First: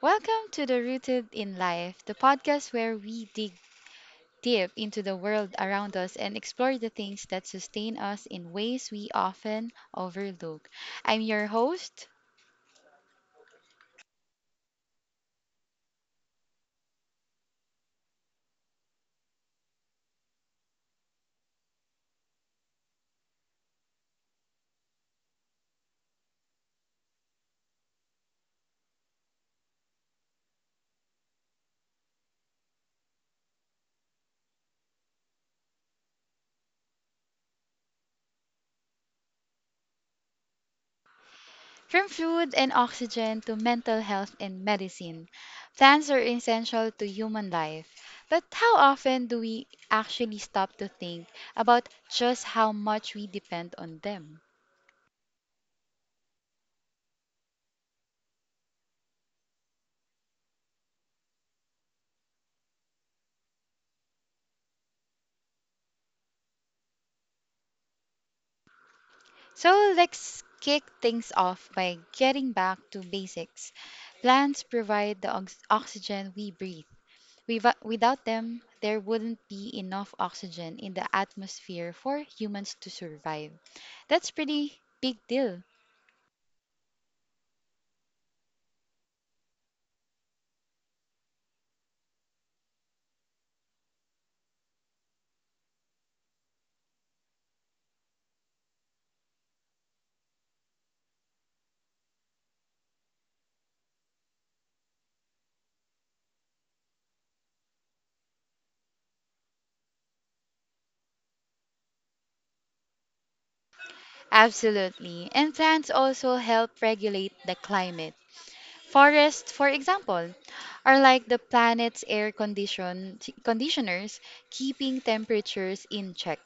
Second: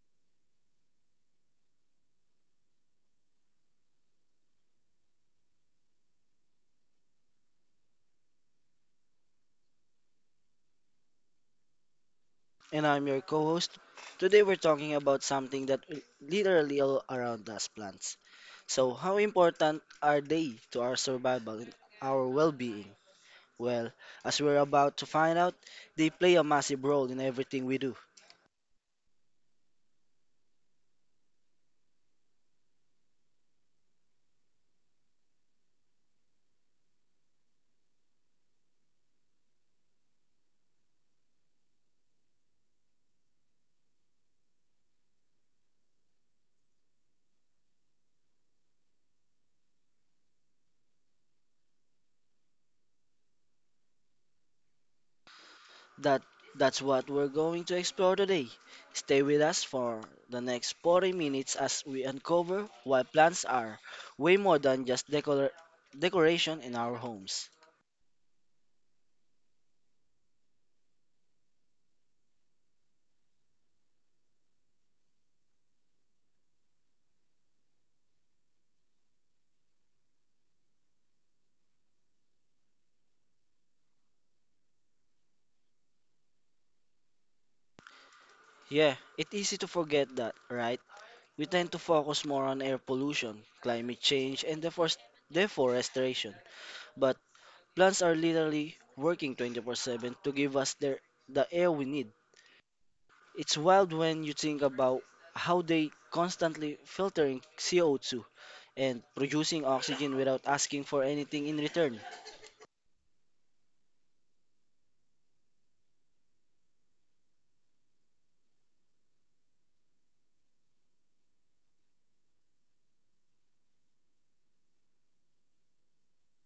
Welcome to the Rooted in Life, the podcast where we dig deep into the world around us and explore the things that sustain us in ways we often overlook. I'm your host. And I'm your co host. Today, we're talking about something that literally all around us plants. So, how important are they to our survival and our well being? Well, as we're about to find out, they play a massive role in everything we do. From food and oxygen to mental health and medicine, plants are essential to human life. But how often do we actually stop to think about just how much we depend on them? That that's what we're going to explore today. Stay with us for the next 40 minutes as we uncover why plants are way more than just decoration in our homes. So let's kick things off by getting back to basics. Plants provide the oxygen we breathe. Without them, there wouldn't be enough oxygen in the atmosphere for humans to survive. That's pretty big deal. Yeah, it's easy to forget that, right? We tend to focus more on air pollution, climate change, and deforestation, but plants are literally working 24/7 to give us the air we need. It's wild when you think about how they constantly filtering CO2 and producing oxygen without asking for anything in return. Absolutely. And plants also help regulate the climate. Forests, for example, are like the planet's air condition conditioners, keeping temperatures in check.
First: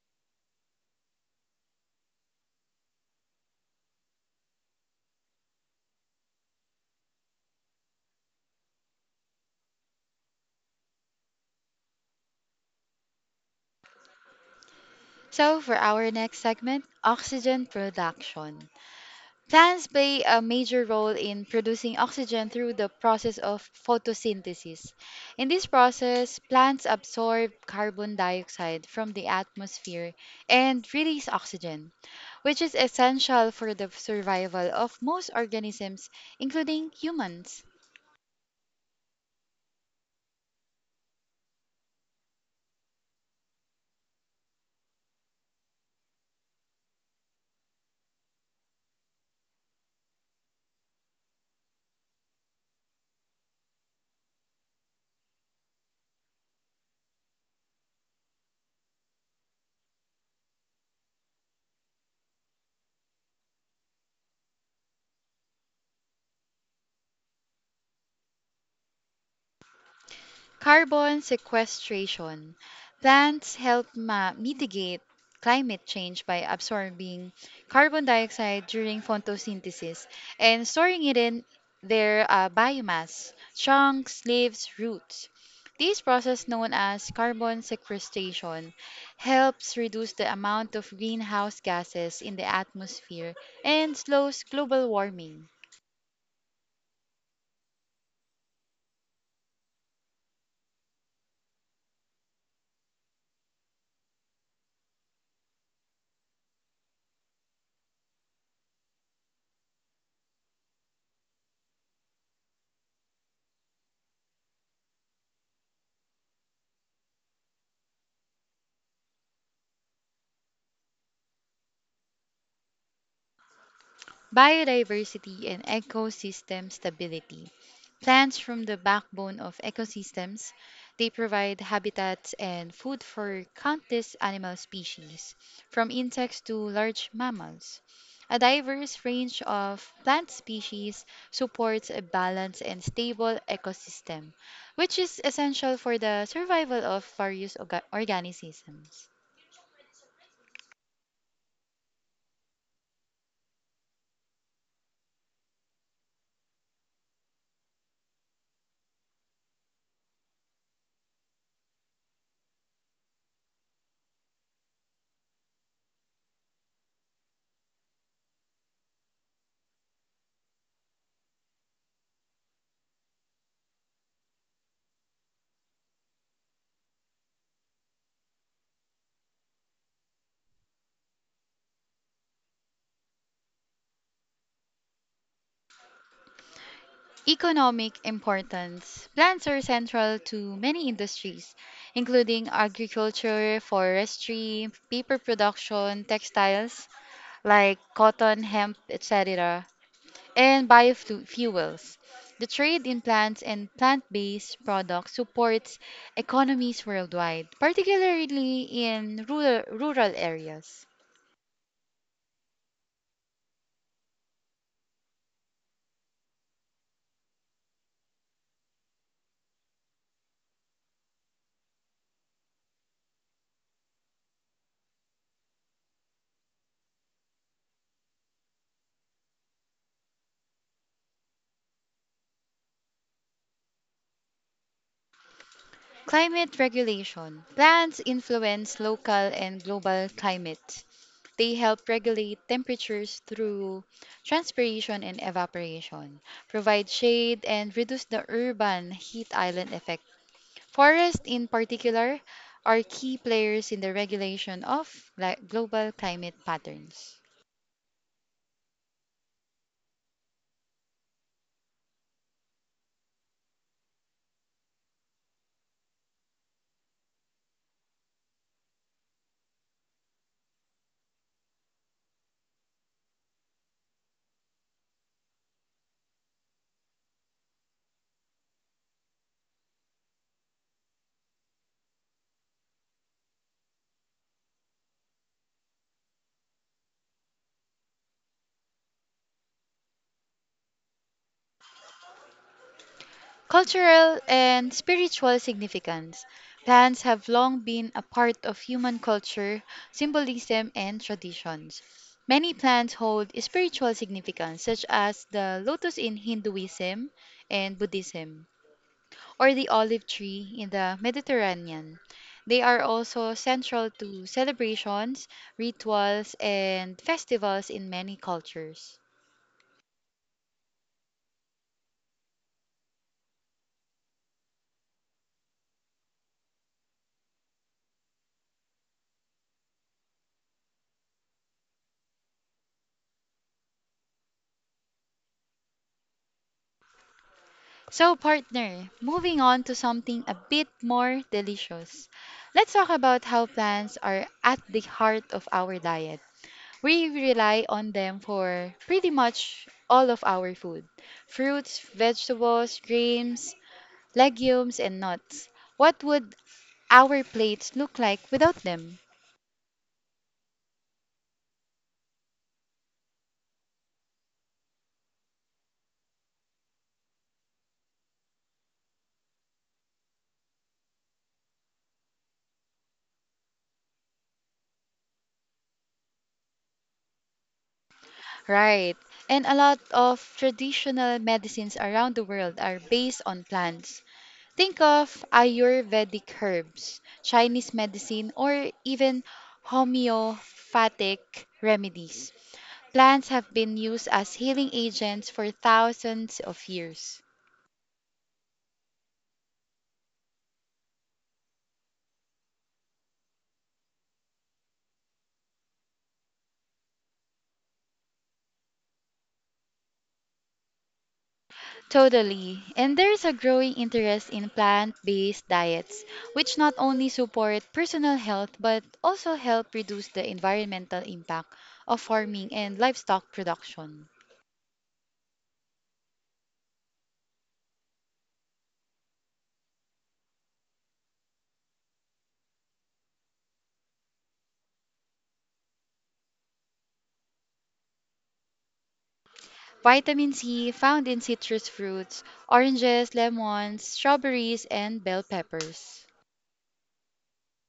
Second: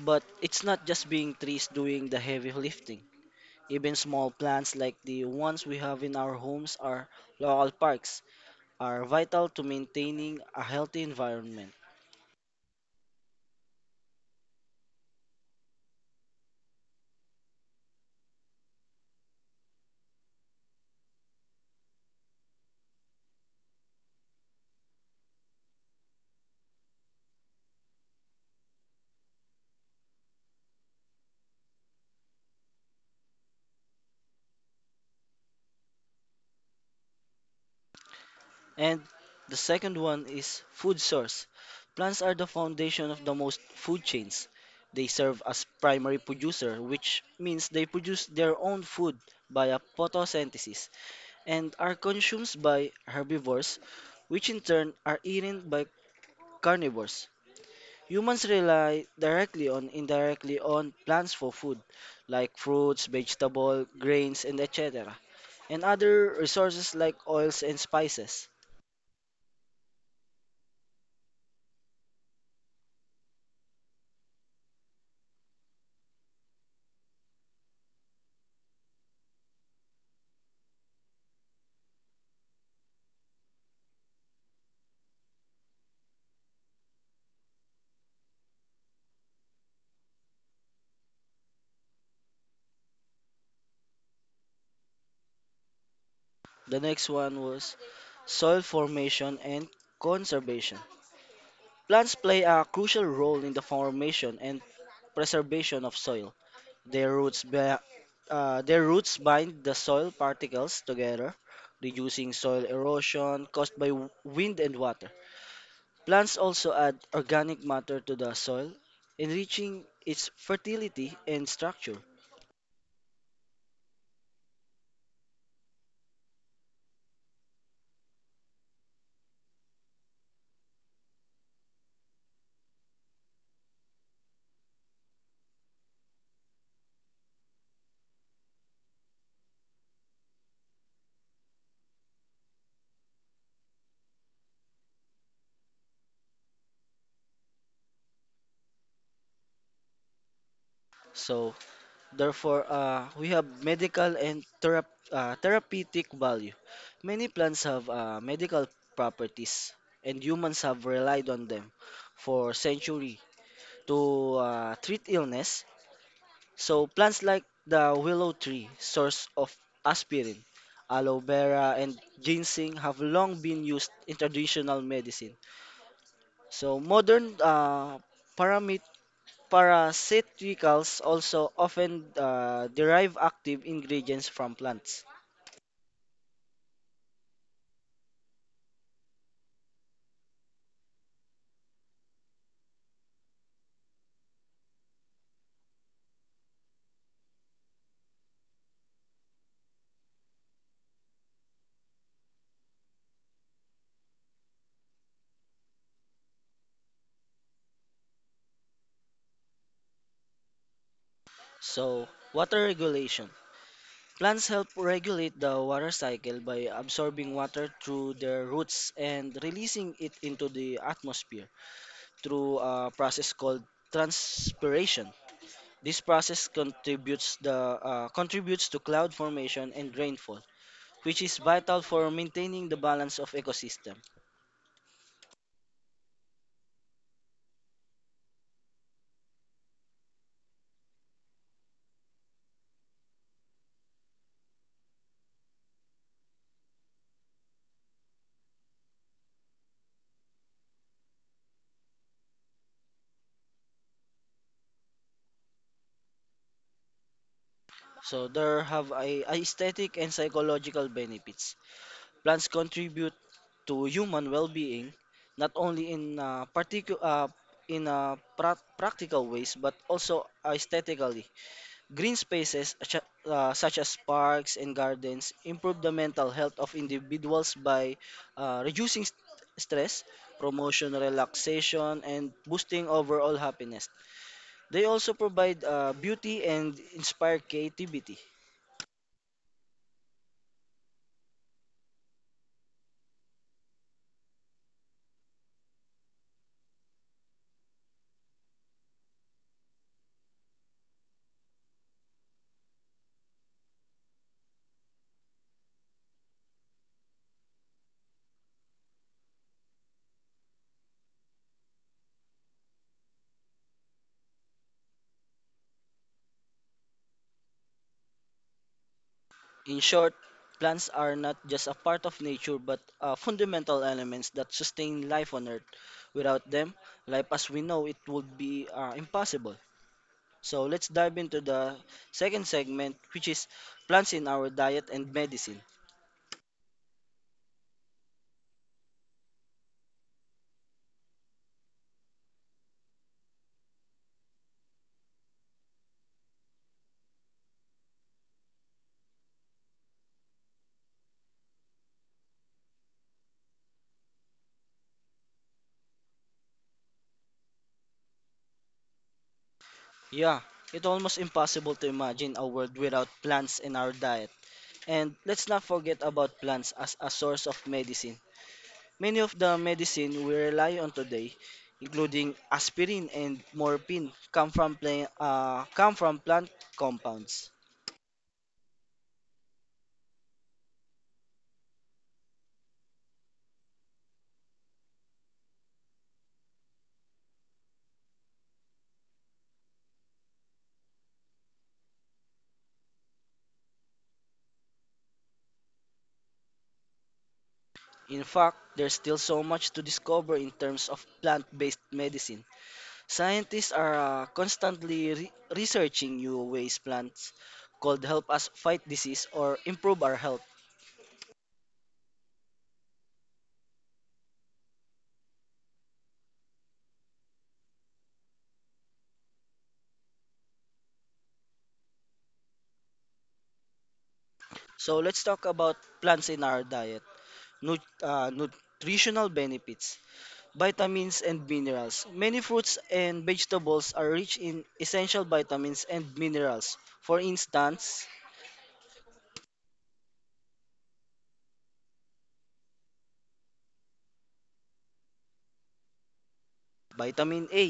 But it's not just being trees doing the heavy lifting. Even small plants like the ones we have in our homes are local parks are vital to maintaining a healthy environment. So, for our next segment, oxygen production. Plants play a major role in producing oxygen through the process of photosynthesis. In this process, plants absorb carbon dioxide from the atmosphere and release oxygen, which is essential for the survival of most organisms, including humans. And the second one is food source. Plants are the foundation of the most food chains. They serve as primary producer, which means they produce their own food via photosynthesis and are consumed by herbivores, which in turn are eaten by carnivores. Humans rely directly on indirectly on plants for food, like fruits, vegetables, grains, and etc. and other resources like oils and spices. Carbon sequestration. Plants help mitigate climate change by absorbing carbon dioxide during photosynthesis and storing it in their biomass, trunks, leaves, roots. This process, known as carbon sequestration, helps reduce the amount of greenhouse gases in the atmosphere and slows global warming. The next one was soil formation and conservation. Plants play a crucial role in the formation and preservation of soil. Their roots, bi- their roots bind the soil particles together, reducing soil erosion caused by wind and water. Plants also add organic matter to the soil, enriching its fertility and structure. Biodiversity and ecosystem stability. Plants from the backbone of ecosystems, they provide habitats and food for countless animal species, from insects to large mammals. A diverse range of plant species supports a balanced and stable ecosystem, which is essential for the survival of various organisms. So, Therefore, we have medical and therapeutic value. Many plants have medical properties, and humans have relied on them for centuries to treat illness. So, plants like the willow tree, source of aspirin, aloe vera, and ginseng have long been used in traditional medicine. So, modern parasiticals also often derive active ingredients from plants. Economic importance. Plants are central to many industries, including agriculture, forestry, paper production, textiles like cotton, hemp, etc., and biofuels. The trade in plants and plant based products supports economies worldwide, particularly in rural areas. So, water regulation. Plants help regulate the water cycle by absorbing water through their roots and releasing it into the atmosphere through a process called transpiration. This process contributes to cloud formation and rainfall, which is vital for maintaining the balance of ecosystem. Climate regulation. Plants influence local and global climate. They help regulate temperatures through transpiration and evaporation, provide shade, and reduce the urban heat island effect. Forests, in particular, are key players in the regulation of global climate patterns. So there have a aesthetic and psychological benefits. Plants contribute to human well-being not only in practical ways but also aesthetically. Green spaces such as parks and gardens improve the mental health of individuals by reducing stress, promotion relaxation and boosting overall happiness. They also provide beauty and inspire creativity. Cultural and spiritual significance. Plants have long been a part of human culture, symbolism, and traditions. Many plants hold spiritual significance, such as the lotus in Hinduism and Buddhism, or the olive tree in the Mediterranean. They are also central to celebrations, rituals, and festivals in many cultures. In short, plants are not just a part of nature but fundamental elements that sustain life on Earth. Without them, life as we know it would be impossible. So let's dive into the second segment, which is plants in our diet and medicine. So, partner, moving on to something a bit more delicious. Let's talk about how plants are at the heart of our diet. We rely on them for pretty much all of our food: fruits, vegetables, grains, legumes, and nuts. What would our plates look like without them? Yeah, it's almost impossible to imagine a world without plants in our diet. And let's not forget about plants as a source of medicine. Many of the medicine we rely on today, including aspirin and morphine, come from plant compounds. Right. And a lot of traditional medicines around the world are based on plants. Think of Ayurvedic herbs, Chinese medicine, or even homeopathic remedies. Plants have been used as healing agents for thousands of years. In fact, there's still so much to discover in terms of plant-based medicine. Scientists are constantly researching new ways plants could help us fight disease or improve our health. Totally. And there's a growing interest in plant based diets, which not only support personal health but also help reduce the environmental impact of farming and livestock production. So let's talk about plants in our diet. Nutritional benefits. Vitamins and minerals. Many fruits and vegetables are rich in essential vitamins and minerals. For instance, Vitamin C found in citrus fruits, oranges, lemons, strawberries, and bell peppers. vitamin A,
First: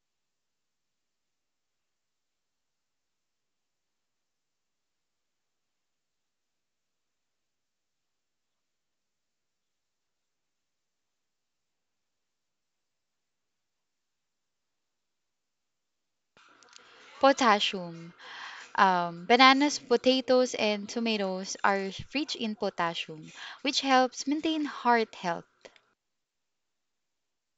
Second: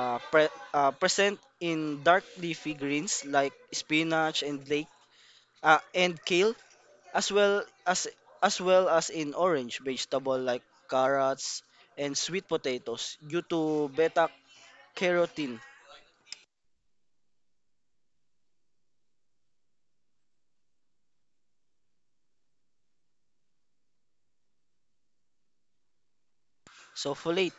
present in dark leafy greens like spinach and lake and kale, as well as as well as in orange vegetable like carrots and sweet potatoes due to beta carotene. Potassium. Bananas, potatoes, and tomatoes are rich in potassium, which helps maintain heart health. Sulfolate,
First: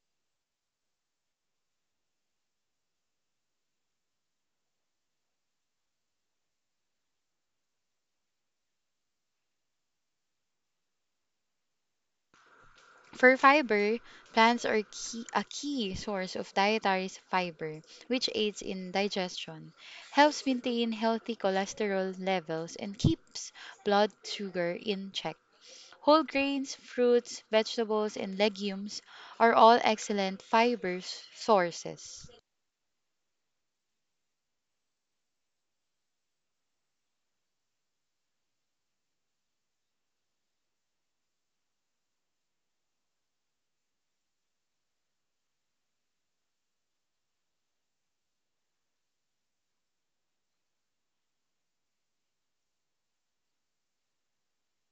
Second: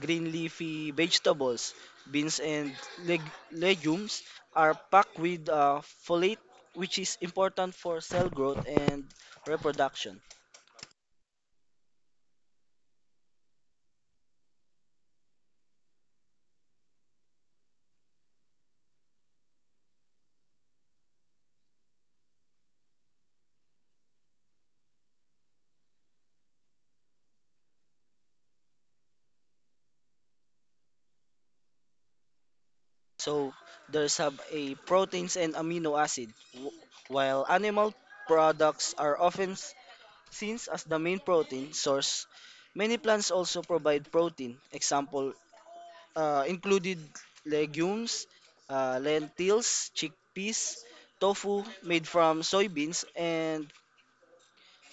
green leafy vegetables, beans and legumes are packed with folate, which is important for cell growth and reproduction. For fiber, plants are key, a key source of dietary fiber, which aids in digestion, helps maintain healthy cholesterol levels, and keeps blood sugar in check. Whole grains, fruits, vegetables, and legumes are all excellent fiber sources. So there's have a proteins and amino acid, while animal products are often seen as the main protein source. Many plants also provide protein. Example included legumes, lentils, chickpeas, tofu made from soybeans, and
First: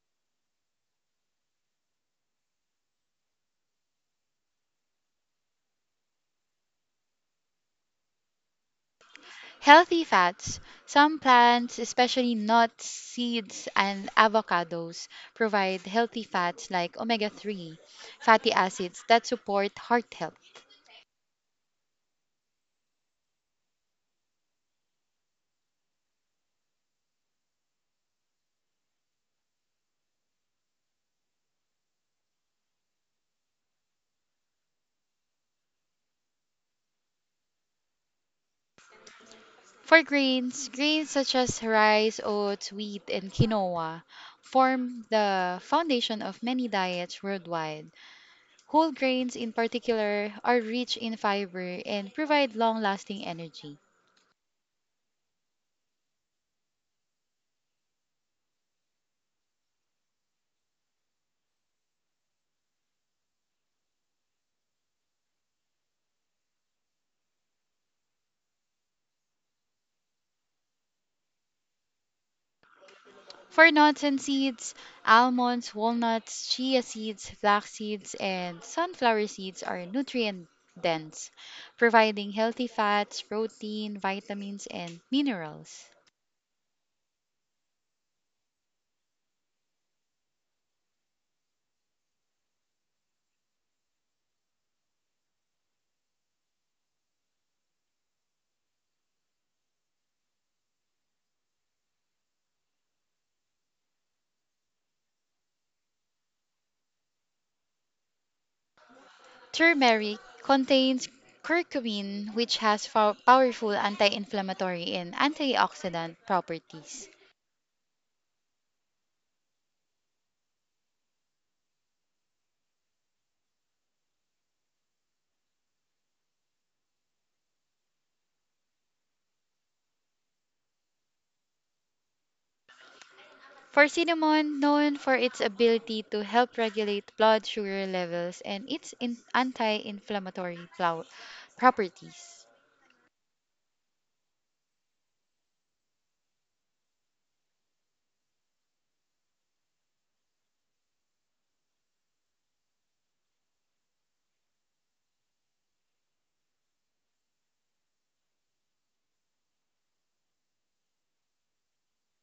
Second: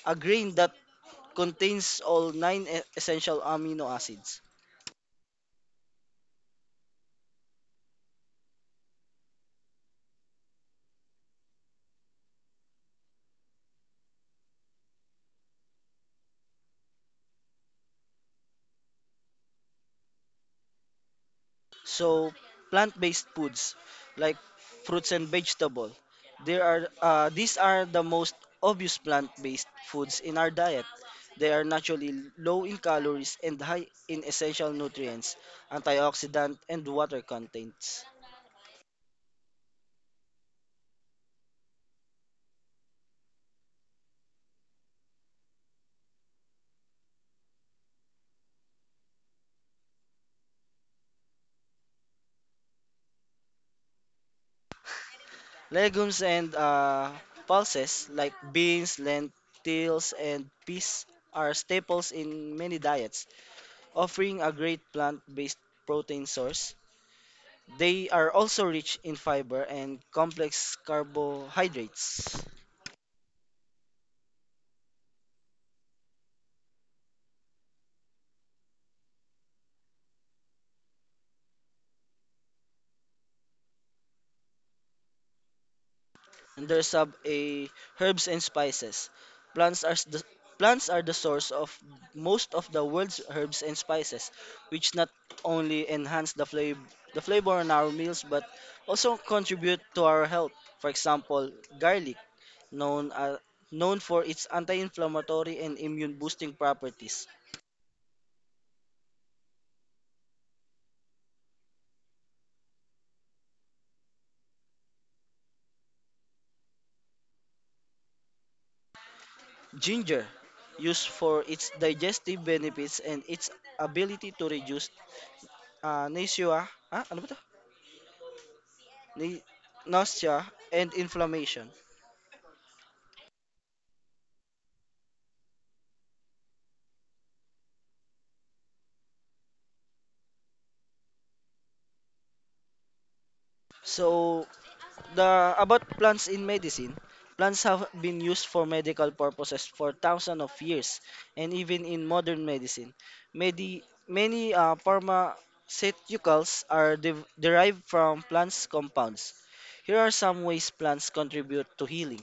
a grain that contains all nine essential amino acids. Healthy fats, some plants, especially nuts, seeds, and avocados, provide healthy fats like omega 3 fatty acids that support heart health. So, plant-based foods like fruits and vegetable. There are these are the most obvious plant-based foods in our diet. They are naturally low in calories and high in essential nutrients, antioxidant, and water contents. For grains, grains such as rice, oats, wheat, and quinoa form the foundation of many diets worldwide. Whole grains, in particular, are rich in fiber and provide long lasting energy. Legumes and pulses like beans, lentils, and peas are staples in many diets, offering a great plant-based protein source. They are also rich in fiber and complex carbohydrates. For nuts and seeds, almonds, walnuts, chia seeds, flax seeds, and sunflower seeds are nutrient dense, providing healthy fats, protein, vitamins, and minerals. And there's a herbs and spices. The plants are the source of most of the world's herbs and spices, which not only enhance the flavor on our meals but also contribute to our health. For example, garlic, known uh, known for its anti-inflammatory and immune boosting properties. Turmeric contains curcumin, which has powerful anti inflammatory and antioxidant properties. Ginger, used for its digestive benefits and its ability to reduce nausea. Ah, ano ba to? nau- nausea, and inflammation. For cinnamon, known for its ability to help regulate blood sugar levels and its anti-inflammatory properties. So, the about plants in medicine, plants have been used for medical purposes for thousands of years, and even in modern medicine, medi, many pharmaceuticals are derived from plants compounds. Here are some ways plants contribute to healing.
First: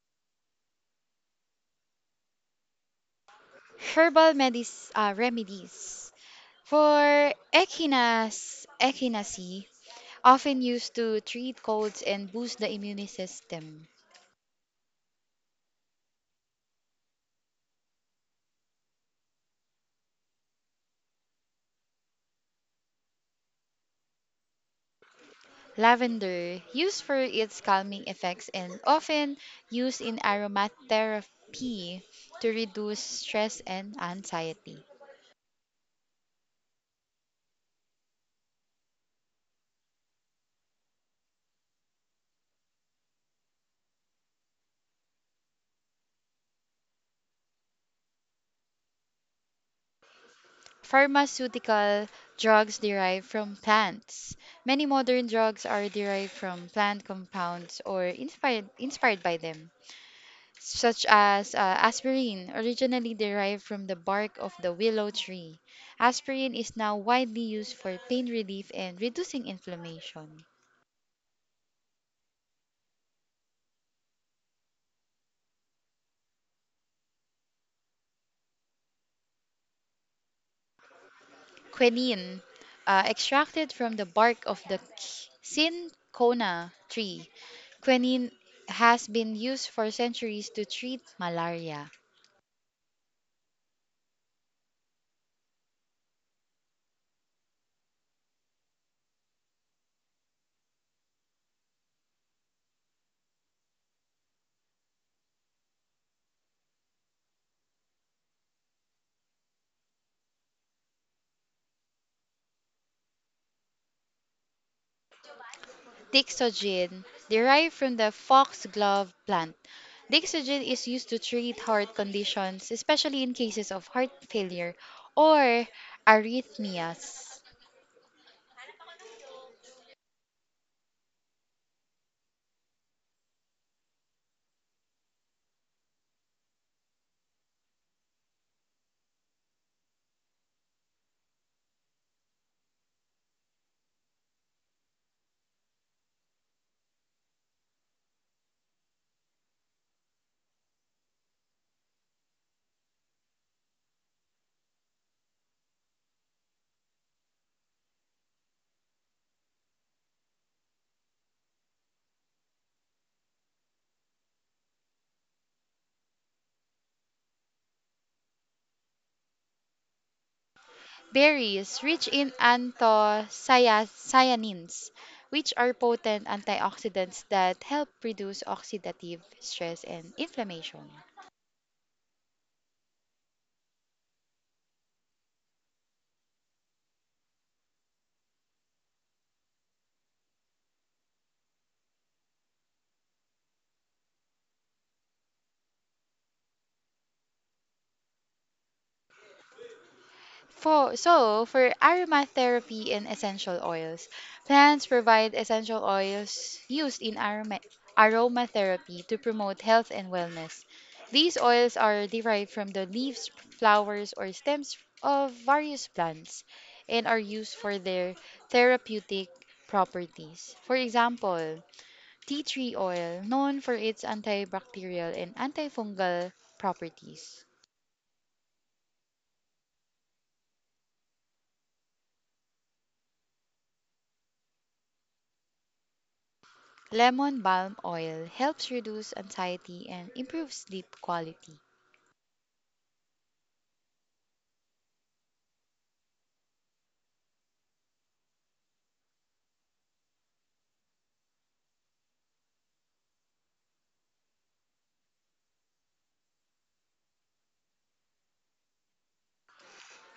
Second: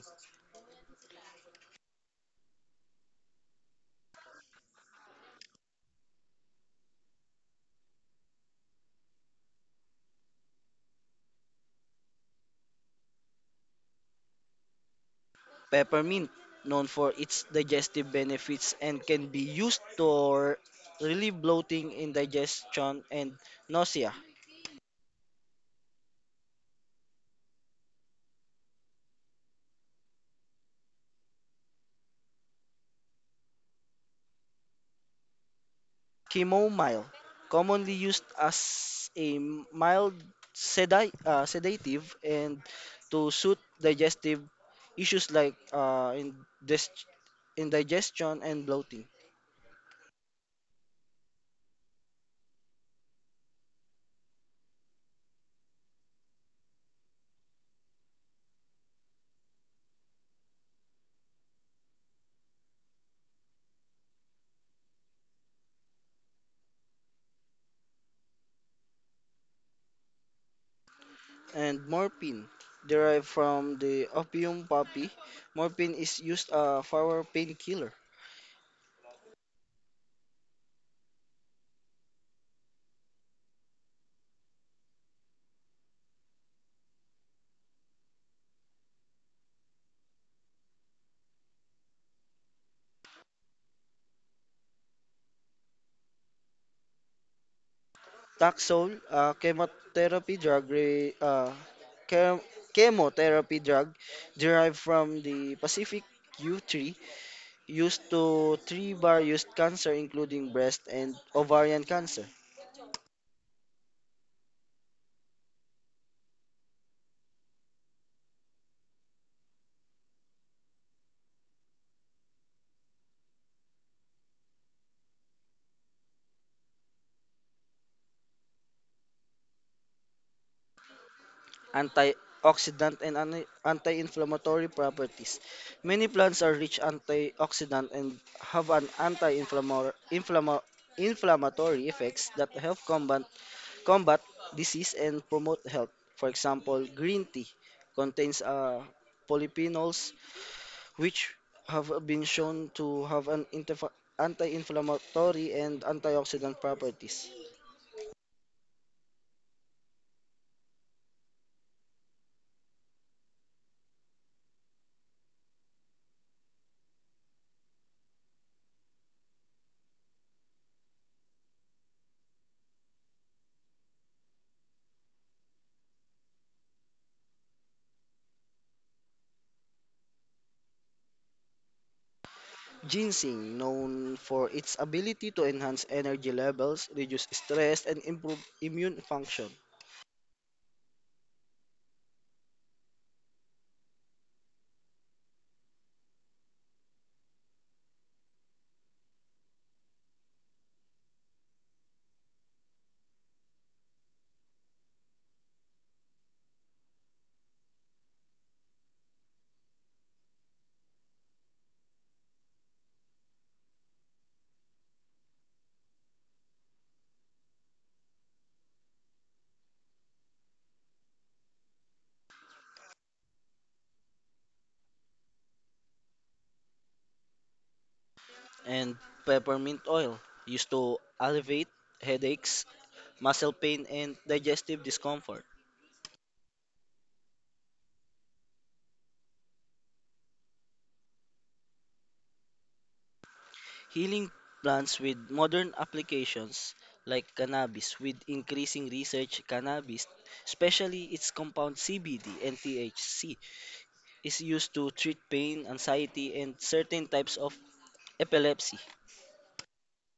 Herbal remedies. For echinacea, Echinaceae, often used to treat colds and boost the immune system. Peppermint, known for its digestive benefits and can be used to relieve bloating, indigestion, and nausea. Lavender, used for its calming effects and often used in aromatherapy to reduce stress and anxiety. Chamomile, commonly used as a mild sedative and to soothe digestive issues like indigestion and bloating. Pharmaceutical drugs derived from plants. Many modern drugs are derived from plant compounds or inspired by them, such as aspirin, originally derived from the bark of the willow tree. Aspirin is now widely used for pain relief and reducing inflammation. And morphine, derived from the opium poppy, morphine is used for painkiller. Quinine, extracted from the bark of the cinchona tree. Quinine has been used for centuries to treat malaria. Taxol, chemotherapy chem- drug derived from the Pacific yew tree used to three various cancer including breast and ovarian cancer. Dixogen, derived from the foxglove plant. Dixogen is used to treat heart conditions, especially in cases of heart failure or arrhythmias. Antioxidant and anti-inflammatory properties, many plants are rich antioxidant and have an anti-inflammatory inflammatory effects that help combat disease and promote health. For example, green tea contains polyphenols which have been shown to have an anti-inflammatory and antioxidant properties. Berries rich in anthocyanins, which are potent antioxidants that help reduce oxidative stress and inflammation. Ginseng, known for its ability to enhance energy levels, reduce stress, and improve immune function. For so for aromatherapy and essential oils, plants provide essential oils used in aromatherapy to promote health and wellness. These oils are derived from the leaves, flowers, or stems of various plants and are used for their therapeutic properties. For example, tea tree oil, known for its antibacterial and antifungal properties. And peppermint oil, used to alleviate headaches, muscle pain, and digestive discomfort. Lemon balm oil helps reduce anxiety and improves sleep quality. Healing plants with modern applications like cannabis, with increasing research, cannabis, especially its compound CBD and THC, is used to treat pain, anxiety, and certain types of epilepsy.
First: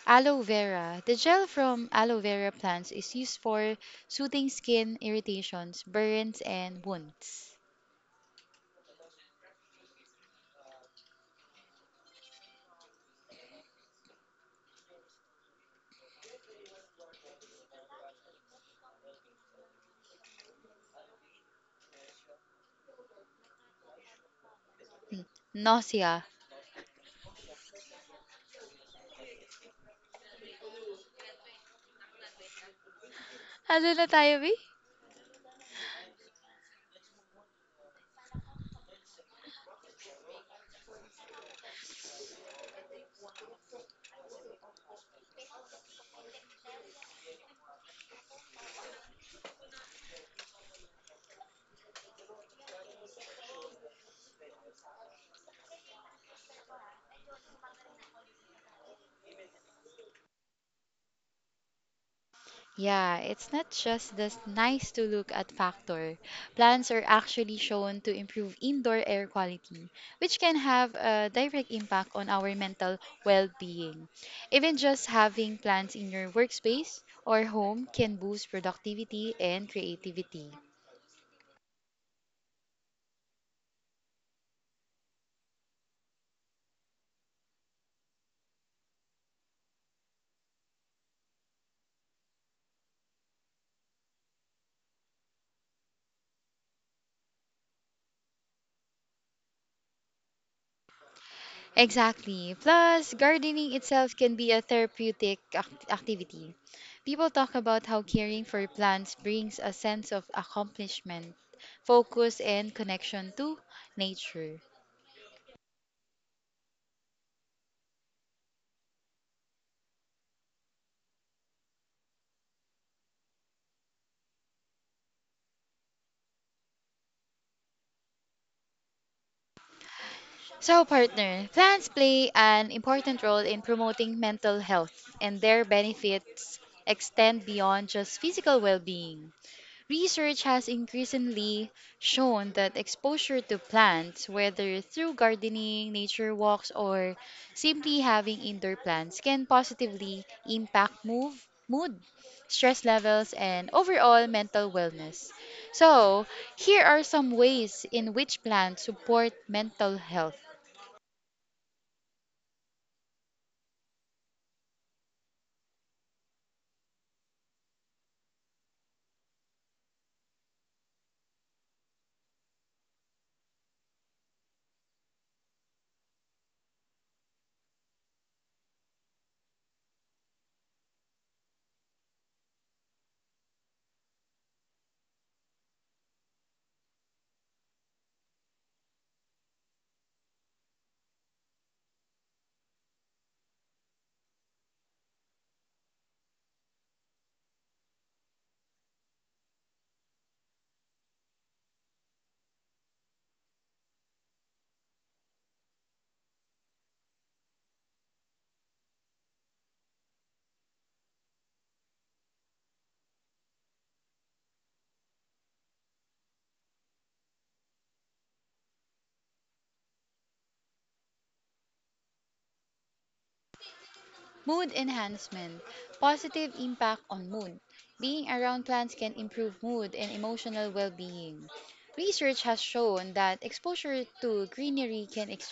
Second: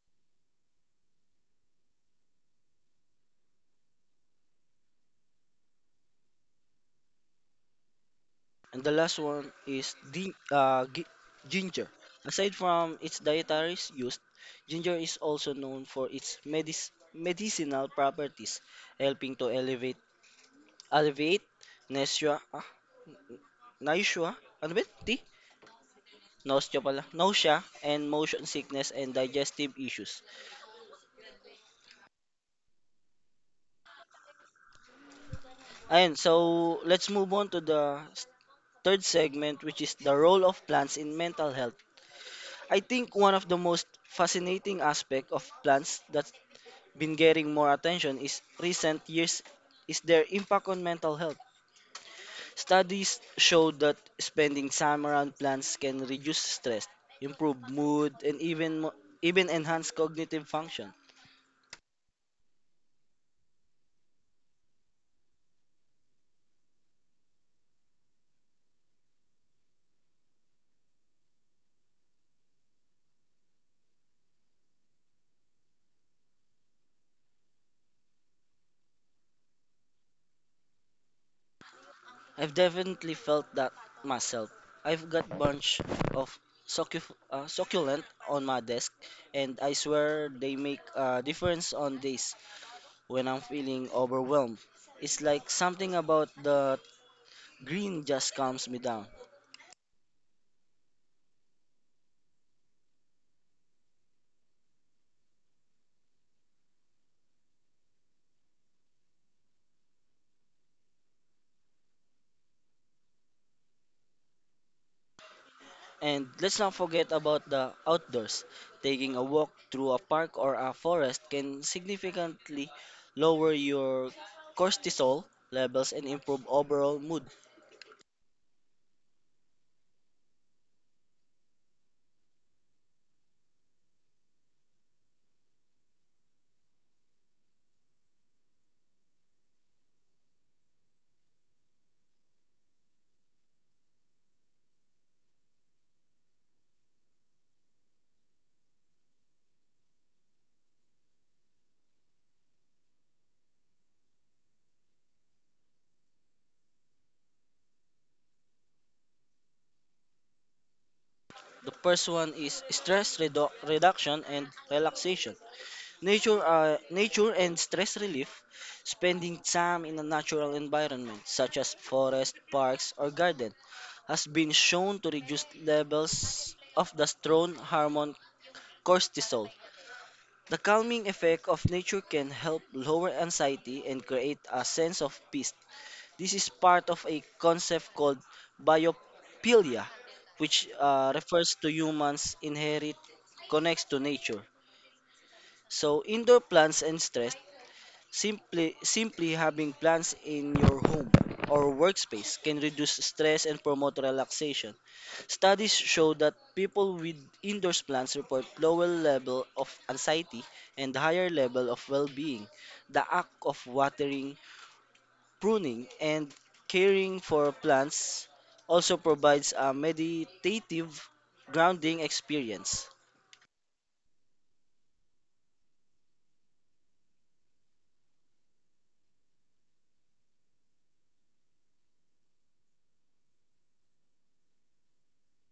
Aloe vera. The gel from aloe vera plants is used for soothing skin irritations, burns, and wounds. And the last one is ginger. Aside from its dietary use, ginger is also known for its medicinal properties, helping to elevate alleviate nausea, ah, nausea, ano ba? Yun? Di? Mm. Nausea. Nausea pala. Nausea and motion sickness and digestive issues. Ano na tayo, B? Ayun, so let's move on to the third segment which is the role of plants in mental health. I think one of the most fascinating aspect of plants that been getting more attention is recent years is their impact on mental health. Studies show that spending time around plants can reduce stress, improve mood, and even enhance cognitive function. Yeah, it's not just this nice to look at factor. Plants are actually shown to improve indoor air quality, which can have a direct impact on our mental well being. Even just having plants in your workspace or home can boost productivity and creativity. I've definitely felt that myself. I've got bunch of succulent on my desk, and I swear they make a difference on days when I'm feeling overwhelmed. It's like something about the green just calms me down. Exactly. Plus, gardening itself can be a therapeutic activity. People talk about how caring for plants brings a sense of accomplishment, focus, and connection to nature. And let's not forget about the outdoors. Taking a walk through a park or a forest can significantly lower your cortisol levels and improve overall mood. So, partner, plants play an important role in promoting mental health, and their benefits extend beyond just physical well being. Research has increasingly shown that exposure to plants, whether through gardening, nature walks, or simply having indoor plants, can positively impact mood, stress levels, and overall mental wellness. So, here are some ways in which plants support mental health. The first one is stress reduction and relaxation. Nature and stress relief. Spending time in a natural environment, such as forest, parks, or garden, has been shown to reduce levels of the stress hormone cortisol. The calming effect of nature can help lower anxiety and create a sense of peace. This is part of a concept called biophilia, which refers to humans' inherent connects to nature. So, indoor plants and stress, simply having plants in your home or workspace can reduce stress and promote relaxation. Studies show that people with indoor plants report lower level of anxiety and higher level of well-being. The act of watering, pruning, and caring for plants also provides a meditative grounding experience. Mood enhancement, positive impact on mood. Being around plants can improve mood and emotional well being. Research has shown that exposure to greenery can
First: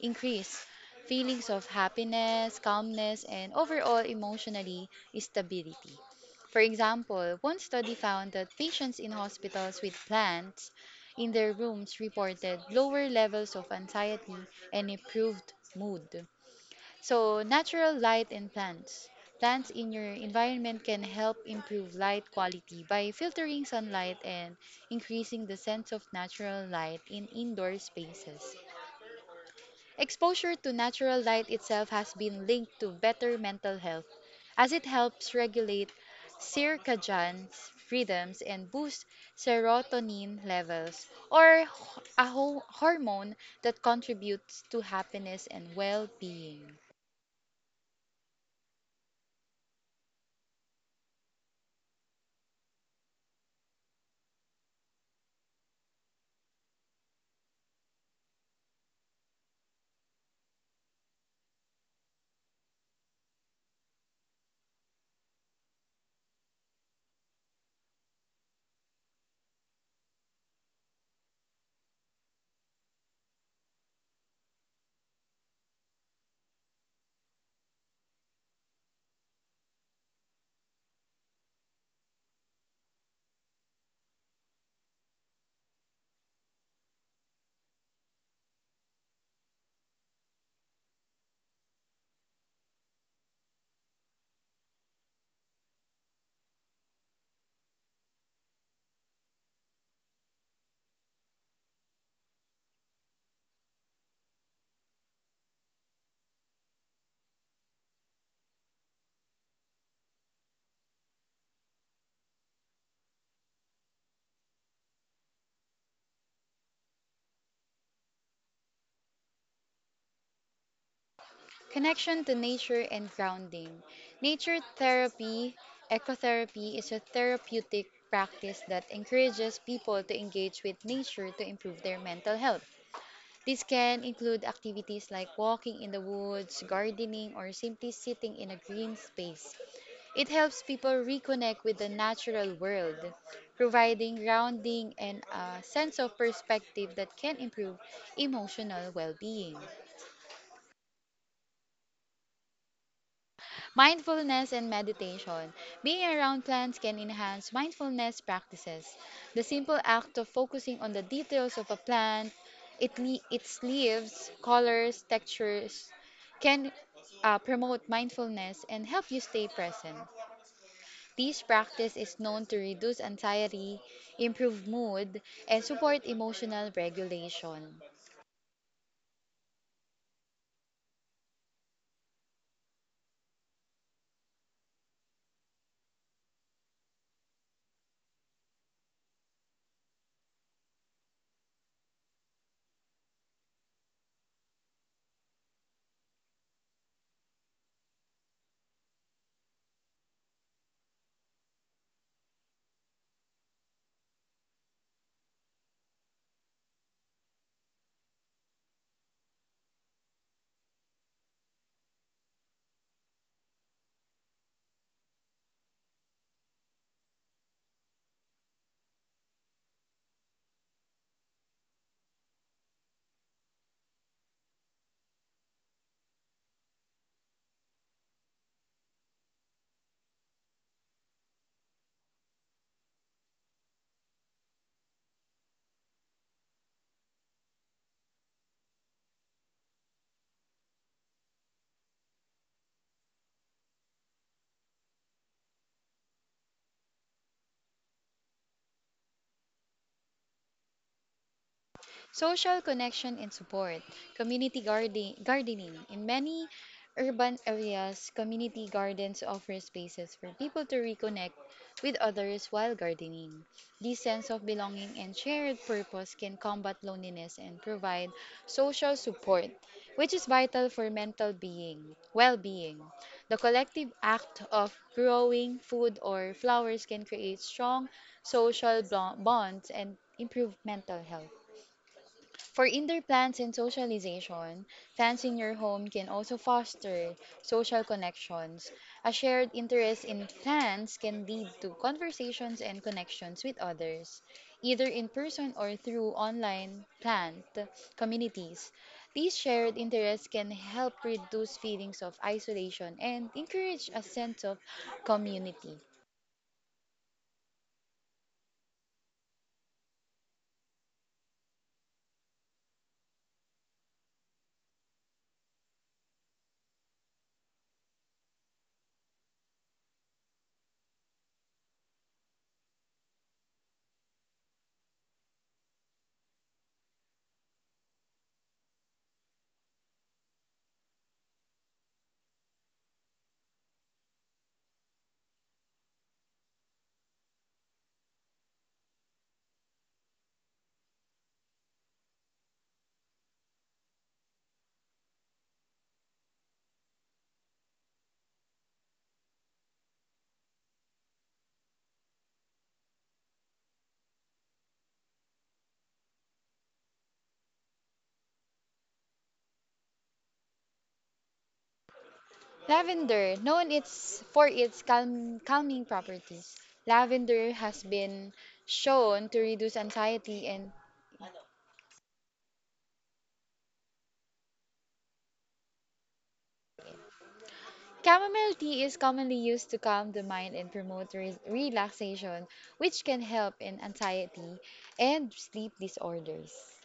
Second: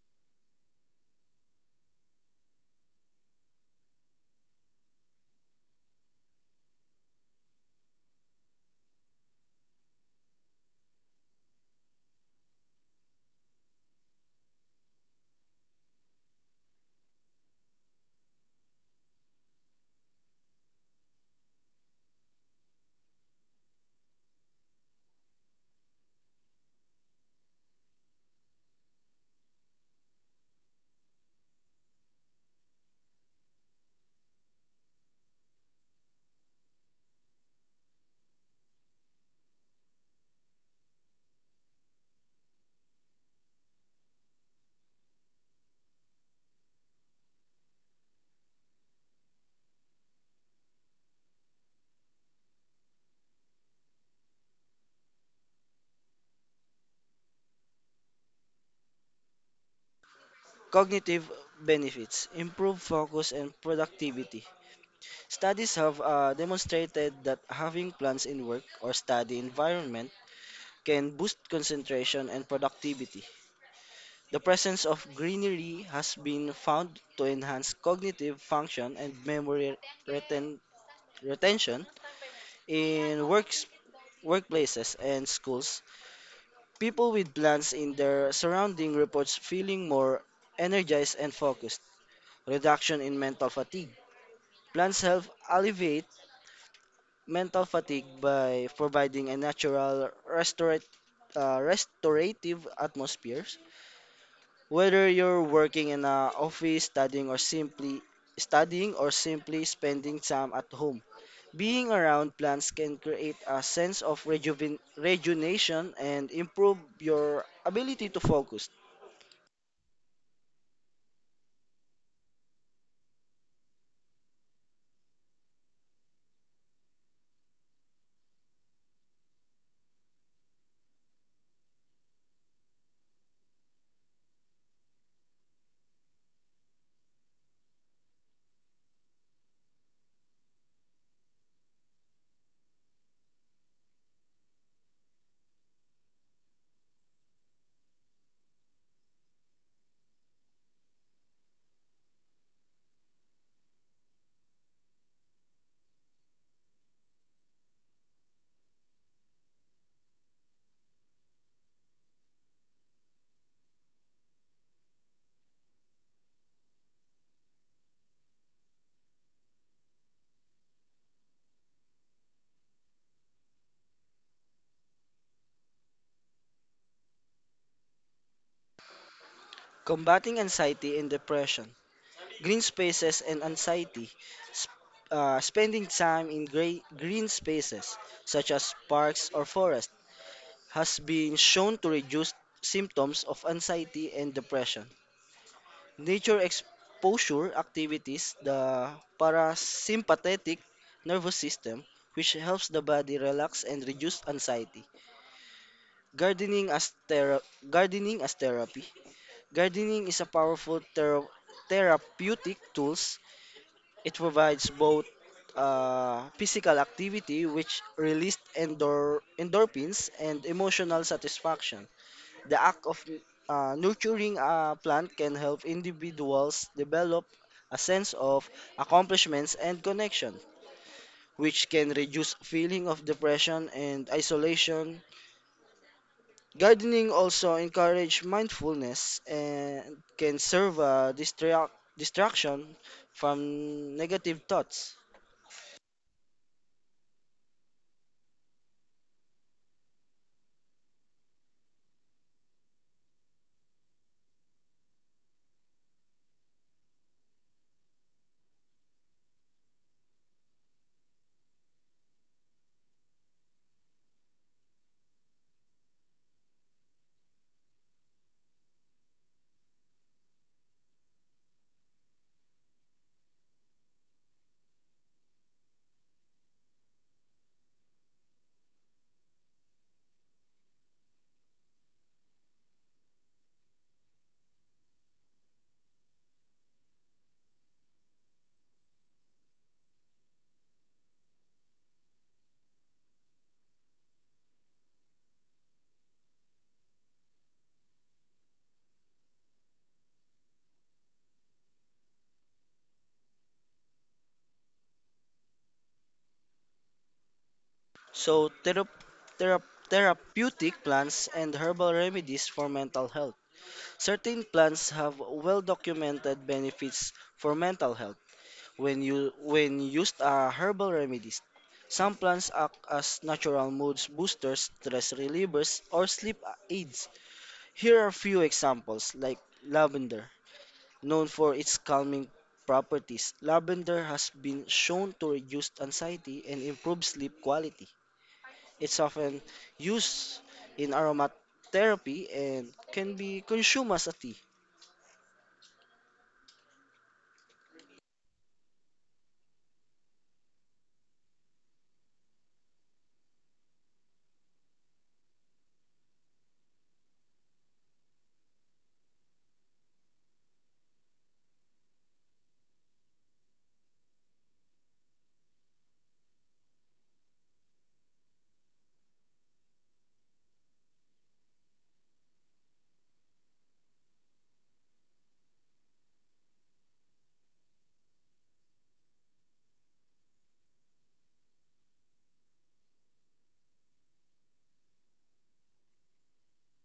increase feelings of happiness, calmness, and overall emotionally stability. For example, one study found that patients in hospitals with plants in their rooms reported lower levels of anxiety and improved mood. So, natural light in plants. Plants in your environment can help improve light quality by filtering sunlight and increasing the sense of natural light in indoor spaces. Exposure to natural light itself has been linked to better mental health as it helps regulate circadian rhythms and boost serotonin levels or a hormone that contributes to happiness and well-being. Cognitive benefits improve focus and productivity. Studies have demonstrated that having plants in work or study environment can boost concentration and productivity. The presence of greenery has been found to enhance cognitive function and memory reten- retention in works workplaces and schools. People with plants in their surrounding reports feeling more energized and focused. Reduction in mental fatigue. Plants help alleviate mental fatigue by providing a natural restorat- restorative atmosphere. Whether you're working in an office, studying or simply spending time at home, being around plants can create a sense of rejuvenation and improve your ability to focus. Connection to nature and grounding. Nature therapy, ecotherapy, is a therapeutic practice that encourages people to engage with nature to improve their mental health. This can include activities like walking in the woods, gardening, or simply sitting in a green space. It helps people reconnect with the natural world, providing grounding and a sense of perspective that can improve emotional well being. Mindfulness and meditation. Being around plants can enhance mindfulness practices. The simple act of focusing on the details of a plant, its leaves, colors, textures, can promote mindfulness and help you stay present. This practice is known to reduce anxiety, improve mood, and support emotional regulation. Combating anxiety and depression, green spaces and anxiety, sp- spending time in green spaces such as parks or forests has been shown to reduce symptoms of anxiety and depression. Nature exposure activities the parasympathetic nervous system, which helps the body relax and reduce anxiety. Gardening as thera- gardening as therapy. Gardening is a powerful therapeutic tools. It provides both physical activity, which released endorphins, and emotional satisfaction. The act of nurturing a plant can help individuals develop a sense of accomplishments and connection, which can reduce feeling of depression and isolation. Gardening also encourage mindfulness and can serve a distraction from negative thoughts. Social connection and support, community garden, gardening. In many urban areas, community gardens offer spaces for people to reconnect with others while gardening. This sense of belonging and shared purpose can combat loneliness and provide social support, which is vital for well-being. The collective act of growing food or flowers can create strong social bonds and improve mental health. For indoor plants and socialization, plants in your home can also foster social connections. A shared interest in plants can lead to conversations and connections with others, either in person or through online plant communities. These shared interests can help reduce feelings of isolation and encourage a sense of community. So, thera- therapeutic plants and herbal remedies for mental health. Certain plants have well-documented benefits for mental health when used as herbal remedies. Some plants act as natural mood boosters, stress relievers, or sleep aids. Here are few examples like lavender, known for its calming properties. Lavender has been shown to reduce anxiety and improve sleep quality. It's often used in aromatherapy and can be consumed as a tea. Lavender, known its for its calming properties, lavender has been shown to reduce anxiety, and chamomile tea is commonly used to calm the mind and promote relaxation, which can help in anxiety and sleep disorders.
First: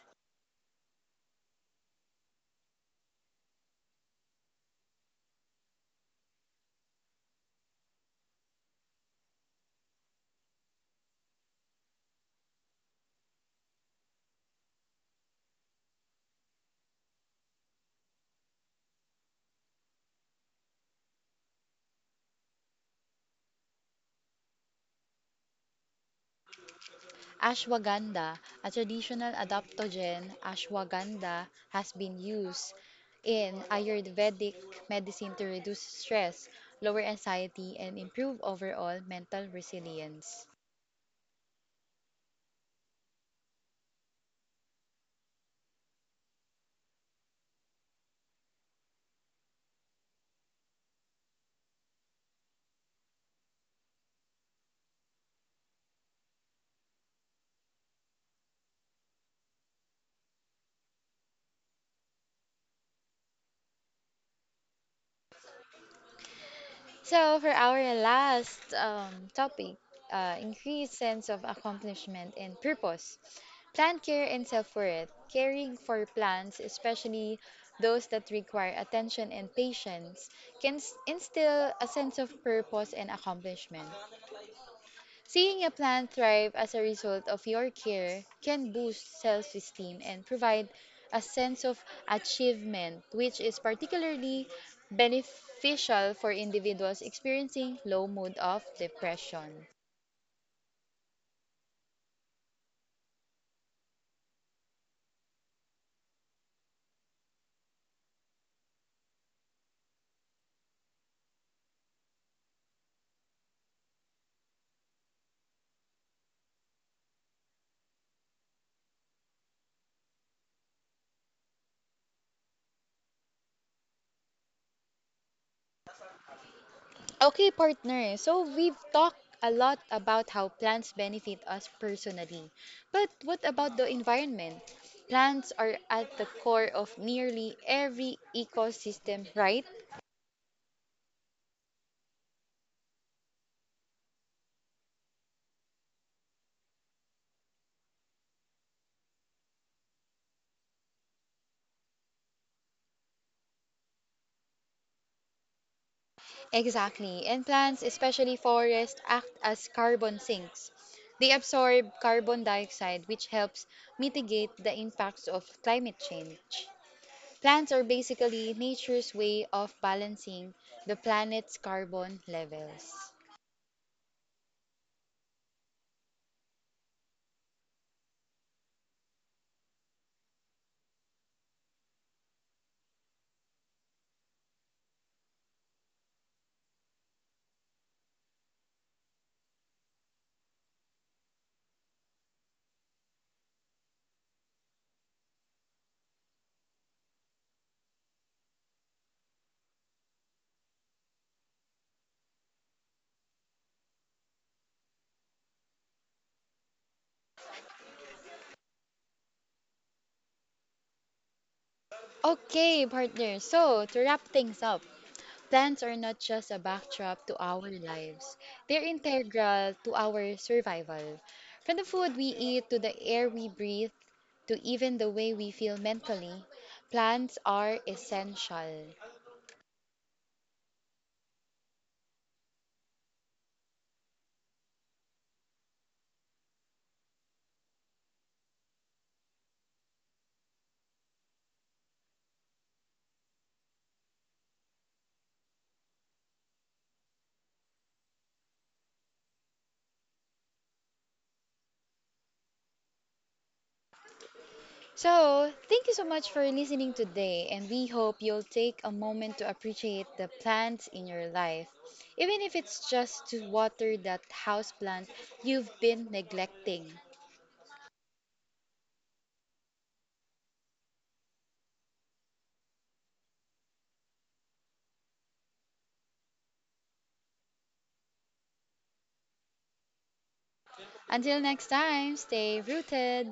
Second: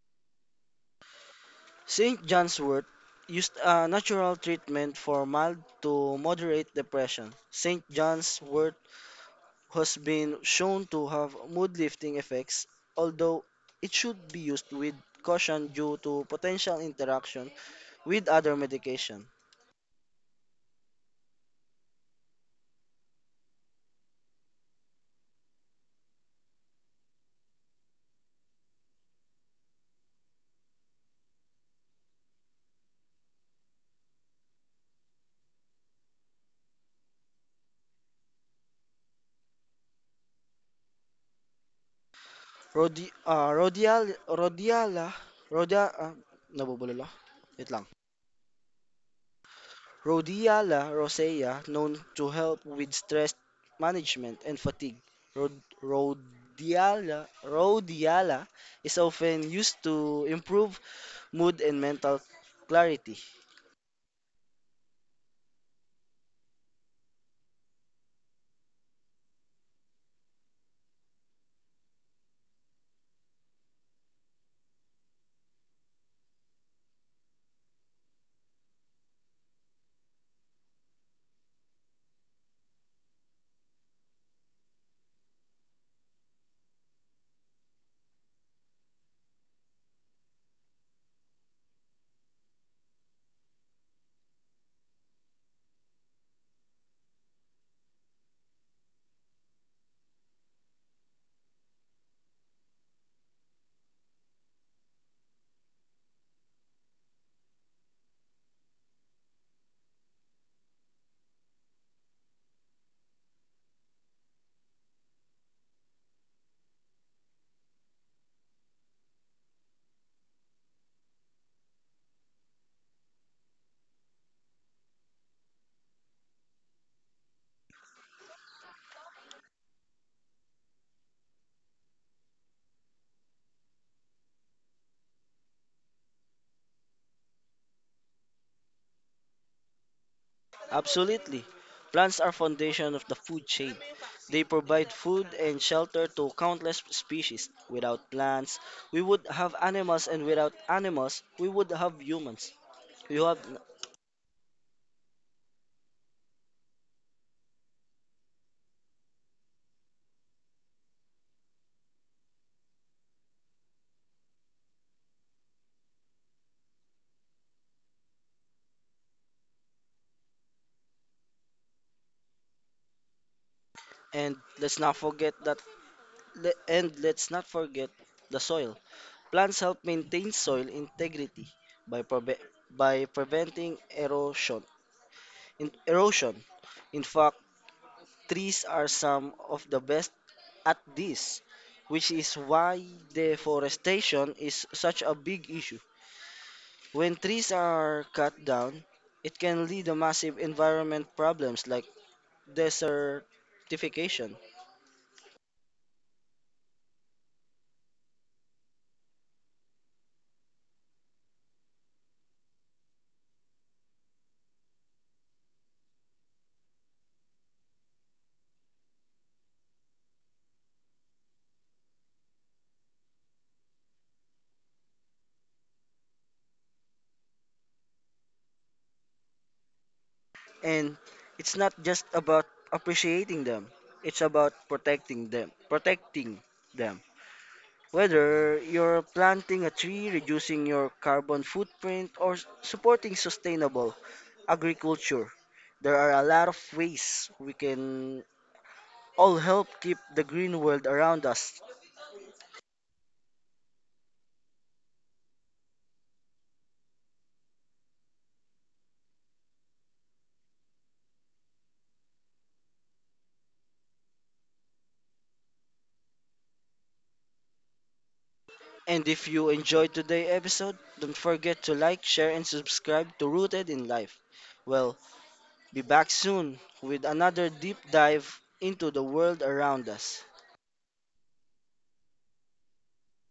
St. John's wort used a natural treatment for mild to moderate depression. St. John's wort has been shown to have mood-lifting effects, although it should be used with caution due to potential interaction with other medication. Ashwagandha, a traditional adaptogen, ashwagandha has been used in Ayurvedic medicine to reduce stress, lower anxiety, and improve overall mental resilience. Rodi, rhodial, rhodiala, rhodia, ah, nabubulol ako. Wait lang. Rhodiola rosea known to help with stress management and fatigue. Rhodiola is often used to improve mood and mental clarity. So, for our last topic, increased sense of accomplishment and purpose. Plant care and self worth. Caring for plants, especially those that require attention and patience, can instill a sense of purpose and accomplishment. Seeing a plant thrive as a result of your care can boost self esteem and provide a sense of achievement, which is particularly beneficial for individuals experiencing low mood of depression. Okay, partner. So we've talked a lot about how plants benefit us personally. But what about the environment? Plants are at the core of nearly every ecosystem, right? Absolutely. Plants are foundation of the food chain. They provide food and shelter to countless species. Without plants, we would have animals and without animals, we would have humans. You have Exactly. And plants, especially forests, act as carbon sinks. They absorb carbon dioxide, which helps mitigate the impacts of climate change. Plants are basically nature's way of balancing the planet's carbon levels. and let's not forget that and let's not forget the soil. Plants help maintain soil integrity by prove- by preventing erosion. Erosion. In fact, trees are some of the best at this, which is why deforestation is such a big issue. When trees are cut down, it can lead to massive environment problems like desertification. Okay, partners. So, to wrap things up, plants are not just a backdrop to our lives, they're integral to our survival. From the food we eat to the air we breathe to even the way we feel mentally, plants are essential. And it's not just about appreciating them, it's about protecting them, protecting them. Whether you're planting a tree, reducing your carbon footprint, or supporting sustainable agriculture, there are a lot of ways we can all help keep the green world around us. So, thank you so much for listening today, and we hope you'll take a moment to appreciate the plants in your life, even if it's just to water that houseplant you've been neglecting. And if you enjoyed today's episode, don't forget to like, share, and subscribe to Rooted in Life. Well, be back soon with another deep dive into the world around us. Until next time, stay rooted.